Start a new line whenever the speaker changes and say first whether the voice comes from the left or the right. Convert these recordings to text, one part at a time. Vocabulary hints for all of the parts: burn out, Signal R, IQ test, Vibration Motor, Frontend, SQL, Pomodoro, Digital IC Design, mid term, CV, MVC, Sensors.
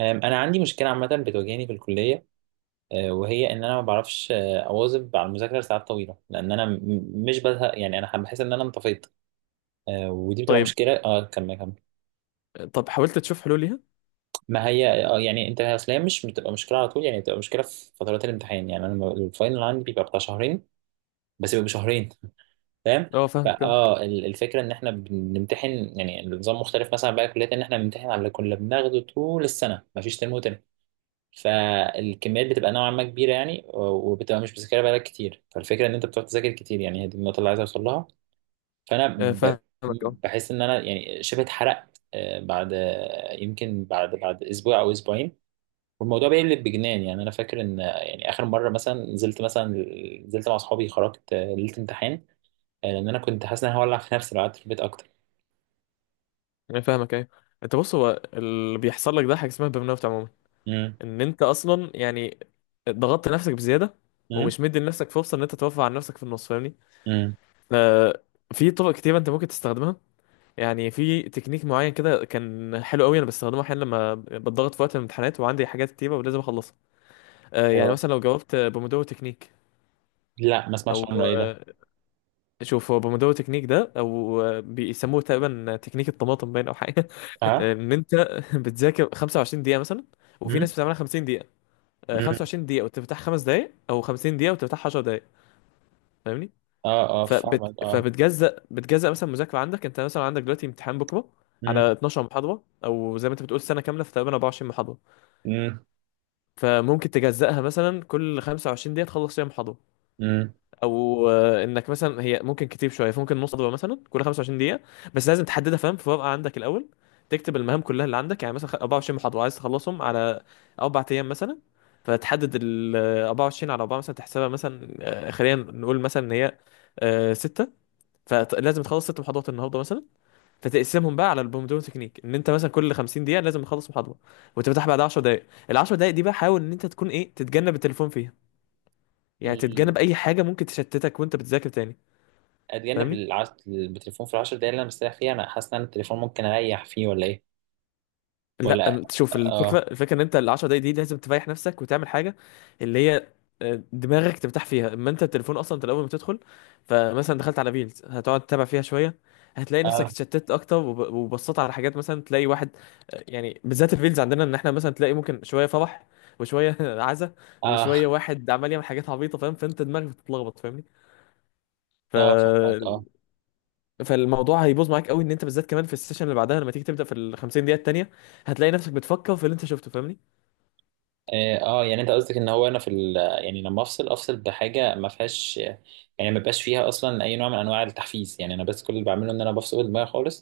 right: أنا عندي مشكلة عامة بتواجهني في الكلية. وهي إن أنا ما بعرفش، أواظب على المذاكرة لساعات طويلة، لأن أنا مش بزهق. يعني أنا بحس إن أنا انطفيت. ودي بتبقى
left: طيب.
right: مشكلة. كمل كمل.
left: طب حاولت تشوف حلول ليها؟
right: ما هي، يعني أنت، أصل هي مش بتبقى مشكلة على طول. يعني بتبقى مشكلة في فترات الامتحان. يعني أنا الفاينل عندي بيبقى بتاع شهرين. بس بيبقى شهرين، فاهم.
left: اه، فاهمك فاهمك.
right: الفكرة إن إحنا بنمتحن. يعني النظام مختلف مثلا، بقى كليات إن إحنا بنمتحن على اللي كنا بناخده طول السنة. مفيش ترم وترم. فالكميات بتبقى نوعا ما كبيره، يعني وبتبقى مش بتذاكرها بقالك كتير. فالفكره ان انت بتقعد تذاكر كتير. يعني هي دي النقطه اللي عايز اوصل لها. فانا
left: فاهمك اه.
right: بحس ان انا يعني شبه اتحرقت، بعد، يمكن بعد اسبوع او اسبوعين. والموضوع بيقلب بجنان. يعني انا فاكر ان يعني اخر مره، مثلا نزلت مع اصحابي، خرجت ليله امتحان. لان انا كنت حاسس ان انا هولع في نفسي لو قعدت في البيت اكتر.
left: أنا فاهمك ايوه. انت بص، هو اللي بيحصل لك ده حاجه اسمها برن اوت عموما.
right: امم.
left: ان انت اصلا يعني ضغطت نفسك بزياده،
right: امم.
left: ومش مدي لنفسك فرصه ان انت توفر عن نفسك في النص، فاهمني؟
right: امم.
left: آه، في طرق كتير انت ممكن تستخدمها. يعني في تكنيك معين كده كان حلو قوي، انا بستخدمه احيانا لما بتضغط في وقت الامتحانات وعندي حاجات كتيره ولازم اخلصها. يعني
right: ايوه.
left: مثلا لو جاوبت بومودورو تكنيك،
right: لا، ما اسمعش
left: او
right: عنه، ايه ده؟
left: شوف، هو بومودورو تكنيك ده او بيسموه تقريبا تكنيك الطماطم باين او حاجه.
right: اه.
left: ان انت بتذاكر 25 دقيقه مثلا، وفي
right: امم.
left: ناس بتعملها 50 دقيقه.
right: امم.
left: 25 دقيقه وتفتح 5 دقائق، او 50 دقيقه وتفتح 10 دقائق، فاهمني.
right: اه، اه، فاهمك اه.
left: فبتجزأ مثلا مذاكره عندك، انت مثلا عندك دلوقتي امتحان بكره على
right: مم.
left: 12 محاضره، او زي ما انت بتقول سنه كامله في تقريبا 24 محاضره.
right: امم.
left: فممكن تجزأها مثلا كل 25 دقيقه تخلص فيها محاضره،
right: امم.
left: او انك مثلا، هي ممكن كتير شويه، ممكن نص خطوه مثلا كل 25 دقيقه. بس لازم تحددها فاهم، في ورقه عندك الاول تكتب المهام كلها اللي عندك. يعني مثلا 24 محاضره عايز تخلصهم على 4 ايام مثلا، فتحدد ال 24 على 4 مثلا، تحسبها مثلا، خلينا نقول مثلا ان هي 6. فلازم تخلص 6 محاضرات النهارده مثلا، فتقسمهم بقى على البومودورو تكنيك ان انت مثلا كل 50 دقيقه لازم تخلص محاضره، وتفتح بعد 10 دقائق. ال 10 دقائق دي بقى حاول ان انت تكون ايه، تتجنب التليفون فيها. يعني
right: ال-
left: تتجنب اي حاجه ممكن تشتتك وانت بتذاكر تاني،
right: اتجنب
left: فاهمني.
right: التليفون في العشر دقايق اللي انا مستريح فيها. انا حاسس ان أنا التليفون ممكن اريح فيه ولا ايه؟ ولا.
left: لا شوف،
right: اه،
left: الفكره ان انت ال 10 دقايق دي لازم تريح نفسك وتعمل حاجه اللي هي دماغك ترتاح فيها. اما انت التليفون، اصلا انت الاول ما تدخل، فمثلا دخلت على ريلز، هتقعد تتابع فيها شويه، هتلاقي نفسك
right: اه،
left: اتشتت اكتر وبصيت على حاجات، مثلا تلاقي واحد، يعني بالذات الريلز عندنا ان احنا مثلا تلاقي ممكن شويه فرح وشويه عزا،
right: اه،
left: وشويه واحد عمال يعمل حاجات عبيطه، فاهم، فانت دماغك بتتلخبط
right: اه، فهمك
left: فاهمني.
right: اه.
left: فالموضوع هيبوظ معاك قوي ان انت بالذات، كمان في السيشن اللي بعدها لما تيجي تبدا في ال 50 دقيقه التانيه، هتلاقي نفسك بتفكر في اللي انت شفته، فاهمني.
right: اه، يعني انت قصدك ان هو انا في يعني لما افصل بحاجه ما فيهاش. يعني ما بقاش فيها اصلا اي نوع من انواع التحفيز. يعني انا بس كل اللي بعمله ان انا بفصل دماغي خالص.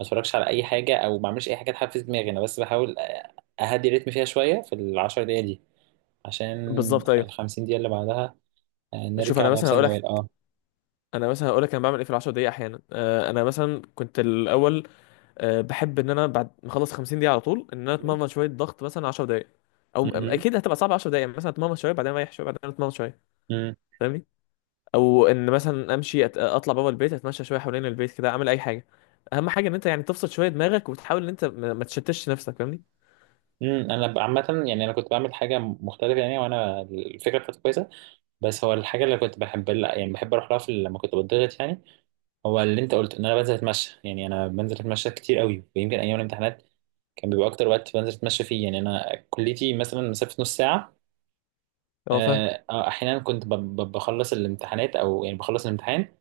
right: ما اتفرجش على اي حاجه او ما بعملش اي حاجه تحفز دماغي، انا بس بحاول اهدي الريتم فيها شويه في العشر دقايق دي، عشان
left: بالظبط ايوه.
right: الخمسين دقيقه اللي بعدها
left: شوف
right: نرجع
left: انا مثلا
right: لنفس
left: هقول
right: الموال
left: لك،
right: اه
left: انا بعمل ايه في ال 10 دقائق احيانا. انا مثلا كنت الاول، بحب ان انا بعد ما اخلص 50 دقيقه على طول ان انا
right: مم.
left: اتمرن شويه ضغط مثلا 10 دقائق، او
right: مم.
left: اكيد هتبقى صعبه 10 دقائق. مثلا اتمرن شويه، بعدين اريح شويه، بعدين اتمرن شويه، فاهمني. او ان مثلا امشي، اطلع بابا البيت، اتمشى شويه حوالين البيت كده، اعمل اي حاجه. اهم حاجه ان انت يعني تفصل شويه دماغك، وتحاول ان انت ما تشتتش نفسك فاهمني.
right: مم. انا عامه، يعني انا كنت بعمل حاجه مختلفه. يعني وانا الفكره بتاعتي كويسه. بس هو الحاجه اللي كنت بحب، لا، يعني بحب اروح لها في لما كنت بتضغط، يعني. هو اللي انت قلته ان انا بنزل اتمشى. يعني انا بنزل اتمشى كتير قوي. ويمكن ايام الامتحانات كان بيبقى اكتر وقت بنزل اتمشى فيه. يعني انا كليتي مثلا مسافه نص ساعه.
left: اه فاهم،
right: احيانا كنت بخلص الامتحانات، او يعني بخلص الامتحان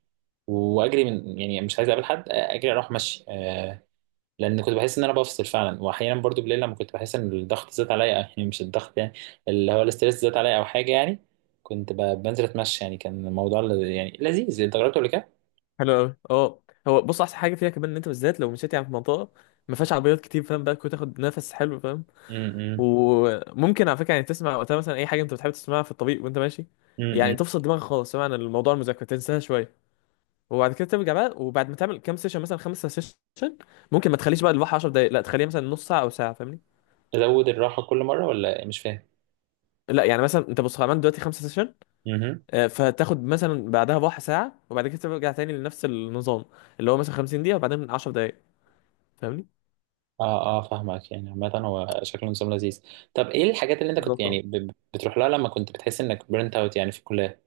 right: واجري من، يعني مش عايز اقابل حد، اجري اروح مشي. لان كنت بحس ان انا بفصل فعلا. واحيانا برضو بالليل لما كنت بحس ان الضغط زاد عليا، يعني مش الضغط، يعني اللي هو الاستريس زاد عليا او حاجه، يعني. كنت بنزل اتمشى، يعني كان الموضوع يعني لذيذ. انت جربته قبل كده؟
left: حلو قوي اه. هو بص، احسن حاجه فيها كمان ان انت بالذات لو مشيت يعني في منطقه ما فيهاش عربيات كتير، فاهم بقى، كنت تاخد نفس حلو فاهم.
right: امم.
left: وممكن على فكره يعني تسمع وقتها مثلا اي حاجه انت بتحب تسمعها في الطريق وانت ماشي. يعني
right: امم.
left: تفصل دماغك خالص، سواء عن الموضوع، المذاكره تنساها شويه. وبعد كده ترجع بقى. وبعد ما تعمل كام سيشن مثلا 5 سيشن، ممكن ما تخليش بقى الواحد 10 دقايق، لا، تخليها مثلا نص ساعه او ساعه فاهمني.
right: تزود الراحه كل مره، ولا مش فاهم؟
left: لا يعني مثلا، انت بص عملت دلوقتي 5 سيشن،
right: امم.
left: فتاخد مثلا بعدها بواحد ساعه، وبعد كده ترجع تاني لنفس النظام اللي هو مثلا 50 دقيقه وبعدين 10 دقايق، فاهمني.
right: اه، اه، فاهمك. يعني عامة هو شكله نظام لذيذ. طب ايه الحاجات اللي انت كنت يعني
left: بالظبط.
right: بتروح لها لما كنت بتحس انك برنت اوت، يعني في الكلية؟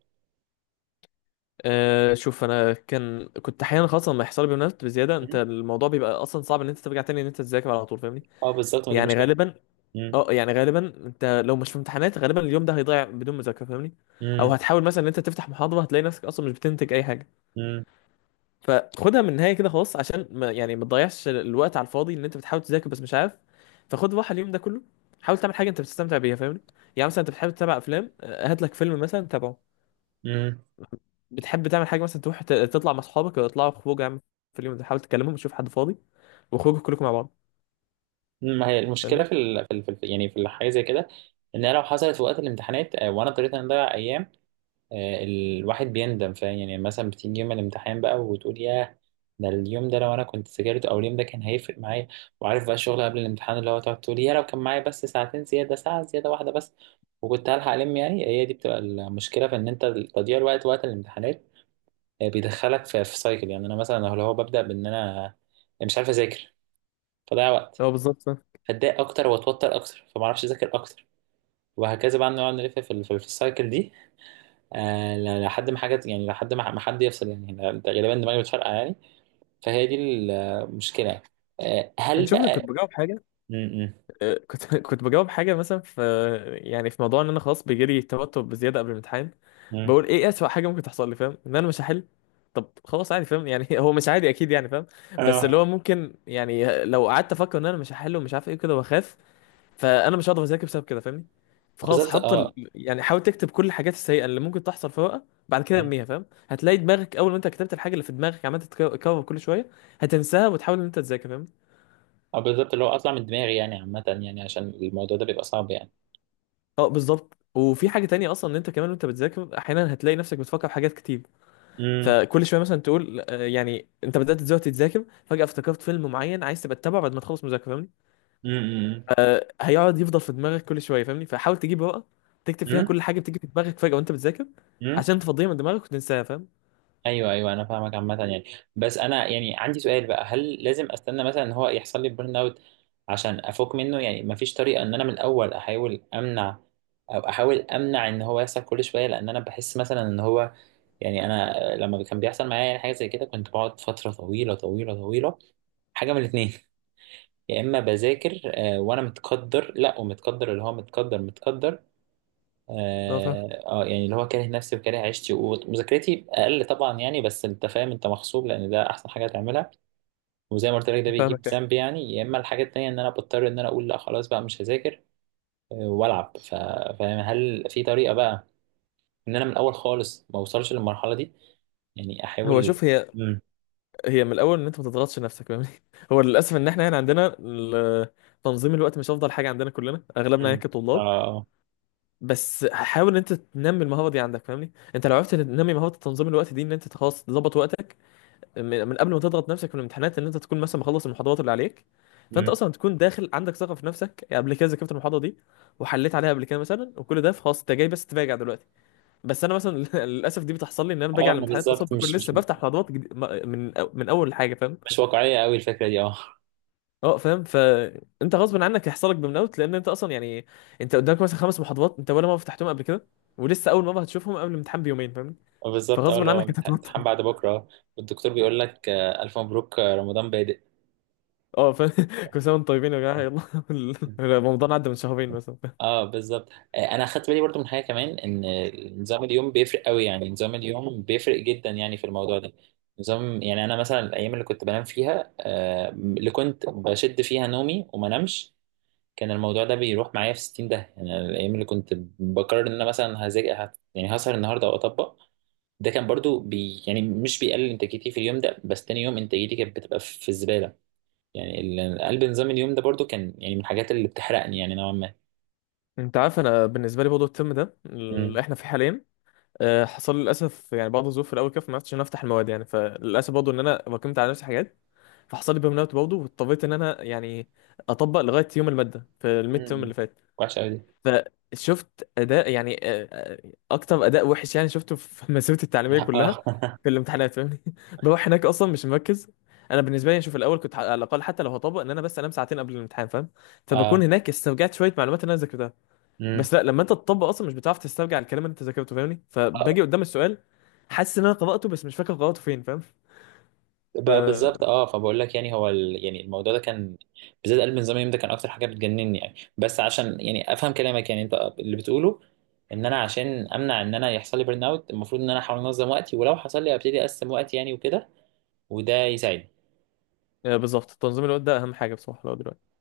left: شوف انا، كنت احيانا خاصه لما يحصل لي بيانات بزياده، انت
right: مم.
left: الموضوع بيبقى اصلا صعب ان انت ترجع تاني ان انت تذاكر على طول فاهمني.
right: اه، بالظبط، ما دي
left: يعني
right: مشكلة.
left: غالبا
right: مم.
left: اه، يعني غالبا انت لو مش في امتحانات، غالبا اليوم ده هيضيع بدون مذاكره فاهمني. او
right: مم.
left: هتحاول مثلا ان انت تفتح محاضره، هتلاقي نفسك اصلا مش بتنتج اي حاجه.
right: مم.
left: فخدها من النهايه كده خلاص، عشان ما تضيعش الوقت على الفاضي ان انت بتحاول تذاكر بس مش عارف. فخد راحه اليوم ده كله، حاول تعمل حاجه انت بتستمتع بيها فاهمني. يعني مثلا انت بتحب تتابع افلام، هات لك فيلم مثلا تابعه.
right: مم.
left: بتحب تعمل حاجه مثلا تروح تطلع مع اصحابك، ولا تطلعوا خروج عامه في اليوم ده، حاول تكلمهم تشوف حد فاضي واخرجوا كلكم مع بعض
right: ما هي المشكله
left: فاهمني.
right: يعني في الحاجه زي كده. ان هي لو حصلت في وقت الامتحانات، وانا اضطريت ان اضيع ايام، الواحد بيندم، فاهم؟ يعني مثلا بتيجي يوم الامتحان بقى وتقول ياه. ده اليوم ده لو انا كنت ذاكرت، او اليوم ده كان هيفرق معايا. وعارف بقى الشغل قبل الامتحان، اللي هو تقعد تقول يا لو كان معايا بس ساعتين زياده، ساعه زياده واحده بس وكنت هلحق، يعني هي دي بتبقى المشكله في ان انت تضييع الوقت وقت الامتحانات. بيدخلك في سايكل. يعني انا مثلا لو هو ببدا بان انا مش عارف اذاكر، فضيع وقت،
left: هو بالظبط فاهم.
right: اتضايق اكتر، واتوتر اكتر، فما اعرفش اذاكر اكتر، وهكذا بقى نقعد نلف في السايكل دي. لحد ما حاجه، يعني لحد ما حد يفصل. يعني ده غالبا دماغي بتفرقع، يعني. فهي دي المشكله، يعني.
left: يعني
right: هل
left: شوف، أنا كنت
right: بقى
left: بجاوب حاجه،
right: م- م-
left: كنت كنت بجاوب حاجه مثلا في، يعني في موضوع ان انا خلاص بيجيلي توتر بزياده قبل الامتحان.
right: م.
left: بقول، ايه اسوأ حاجه ممكن تحصل لي، فاهم؟ ان انا مش هحل. طب خلاص عادي فاهم يعني، هو مش عادي اكيد يعني فاهم، بس
right: اه،
left: اللي هو ممكن يعني، لو قعدت افكر ان انا مش هحل ومش عارف ايه كده واخاف، فانا مش هقدر اذاكر بسبب كده فاهمني. فخلاص،
right: بالظبط، اه.
left: يعني حاول تكتب كل الحاجات السيئه اللي ممكن تحصل في ورقه، بعد كده
right: م.
left: ارميها فاهم. هتلاقي دماغك اول ما انت كتبت الحاجه اللي في دماغك عمال تتكرر كل شويه، هتنساها وتحاول ان انت تذاكر فاهم.
right: اه، بالظبط، اللي هو اطلع من دماغي، يعني عامه، يعني عشان الموضوع ده بيبقى صعب، يعني.
left: اه بالظبط. وفي حاجه تانية اصلا ان انت كمان وانت بتذاكر احيانا هتلاقي نفسك بتفكر في حاجات كتير.
right: امم.
left: فكل شويه مثلا تقول، يعني انت بدات دلوقتي تذاكر فجاه افتكرت فيلم معين عايز تبقى تتابعه بعد ما تخلص مذاكره فاهمني. هيقعد يفضل في دماغك كل شويه فاهمني. فحاول تجيب ورقه، تكتب فيها كل حاجه بتيجي في دماغك فجاه وانت بتذاكر،
right: امم.
left: عشان تفضيها من دماغك وتنساها فاهم.
right: ايوه، ايوه، انا فاهمك عامه، يعني. بس انا، يعني، عندي سؤال بقى، هل لازم استنى مثلا ان هو يحصل لي بيرن اوت عشان افوق منه؟ يعني مفيش طريقه ان انا من الاول احاول امنع، او احاول امنع ان هو يحصل كل شويه؟ لان انا بحس مثلا ان هو، يعني انا لما كان بيحصل معايا يعني حاجه زي كده كنت بقعد فتره طويله طويله طويله. حاجه من الاثنين. يا اما بذاكر، وانا متقدر، لا، ومتقدر، اللي هو متقدر متقدر،
left: اه فاهم،
right: اه. يعني اللي هو كاره نفسي وكاره عيشتي ومذاكرتي اقل، طبعا، يعني بس انت فاهم انت مغصوب لان ده احسن حاجه تعملها. وزي ما قلت لك ده بيجيب
left: فاهمك يعني.
right: ذنب، يعني. يا اما الحاجه التانيه ان انا بضطر ان انا اقول لا خلاص بقى، مش هذاكر. والعب فاهم؟ هل في طريقه بقى ان انا من الاول خالص ما اوصلش للمرحله دي، يعني
left: هو
right: احاول.
left: شوف، هي
right: امم.
left: هي من الاول ان انت ما تضغطش نفسك فاهمني. هو للاسف ان احنا هنا عندنا تنظيم الوقت مش افضل حاجه عندنا كلنا، اغلبنا
right: امم.
left: يعني كطلاب.
right: اه.
left: بس حاول ان انت تنمي المهاره دي عندك فاهمني. انت لو عرفت تنمي مهاره تنظيم الوقت دي، ان انت خلاص تظبط وقتك من قبل ما تضغط نفسك في الامتحانات، ان انت تكون مثلا مخلص المحاضرات اللي عليك، فانت
right: امم.
left: اصلا تكون داخل عندك ثقه في نفسك. يعني قبل كده ذاكرت المحاضره دي وحليت عليها قبل كده مثلا، وكل ده خلاص، انت جاي بس تراجع دلوقتي. بس انا مثلا للاسف دي بتحصل لي، ان انا باجي
right: اه،
left: على
right: ما
left: الامتحانات اصلا
right: بالظبط،
left: بكون
right: مش
left: لسه
right: مش
left: بفتح موضوعات جديد، من اول حاجه فاهم.
right: مش واقعيه قوي الفكره دي، اه
left: اه فاهم. فانت غصب عنك هيحصل لك برن اوت، لان انت اصلا يعني انت قدامك مثلا 5 محاضرات انت ولا مره فتحتهم قبل كده، ولسه اول مره هتشوفهم قبل الامتحان بيومين فاهم،
right: بالظبط، اه،
left: فغصب
right: اللي هو
left: عنك انت هتوتر.
right: امتحان بعد بكره. والدكتور بيقول لك، الف مبروك، رمضان بادئ.
left: اه فاهم. كل سنه وانتم طيبين يا جماعه يلا. رمضان عدى من شهرين مثلا.
right: اه، بالظبط. انا اخدت بالي برضو من حاجه كمان، ان نظام اليوم بيفرق قوي. يعني نظام اليوم بيفرق جدا، يعني في الموضوع ده. نظام، يعني انا مثلا الايام اللي كنت بنام فيها، اللي كنت بشد فيها نومي وما نمش، كان الموضوع ده بيروح معايا في 60 ده. يعني الايام اللي كنت بقرر ان انا مثلا هذاكر، يعني هسهر النهارده او اطبق، ده كان برضو بي، يعني مش بيقلل انتاجيتي في اليوم ده، بس تاني يوم انتاجيتي كانت بتبقى في الزباله. يعني قلب نظام اليوم ده برضو كان، يعني من الحاجات اللي بتحرقني، يعني نوعا
left: انت عارف، انا بالنسبه لي برضه الترم ده
right: ما.
left: اللي احنا فيه حاليا، حصل لي للاسف يعني بعض الظروف في الاول كده، فما عرفتش ان أنا افتح المواد يعني، فللاسف برضه ان انا راكمت على نفسي حاجات، فحصل لي برن اوت برضه، واضطريت ان انا يعني اطبق لغايه يوم الماده في الميد
right: مم.
left: تيرم اللي فات.
right: وحشة أوي دي
left: فشفت اداء يعني، اكتر اداء وحش يعني شفته في مسيرتي التعليميه كلها،
right: اه،
left: في الامتحانات فاهمني. بروح هناك اصلا مش مركز. انا بالنسبه لي يعني، شوف، الاول كنت على الاقل حتى لو هطبق ان انا بس انام ساعتين قبل الامتحان فاهم، فبكون
right: اه.
left: هناك استرجعت شويه معلومات اللي انا ذاكرتها.
right: مم.
left: بس لا، لما انت تطبق اصلا مش بتعرف تسترجع الكلام اللي انت ذاكرته فاهمني.
right: آه،
left: فباجي قدام السؤال حاسس ان انا قراته، بس مش فاكر قراته فين فاهم. ف
right: بقى بالظبط، اه، فبقول لك يعني هو يعني الموضوع ده كان بالذات قلب من زمان، ده كان اكتر حاجه بتجنني، يعني. بس عشان يعني افهم كلامك، يعني انت اللي بتقوله ان انا عشان امنع ان انا يحصل لي بيرن اوت، المفروض ان انا احاول انظم وقتي، ولو حصل لي ابتدي اقسم وقتي، يعني، وكده، وده يساعدني
left: آه، بالظبط، تنظيم الوقت ده اهم حاجه بصراحه لو دلوقتي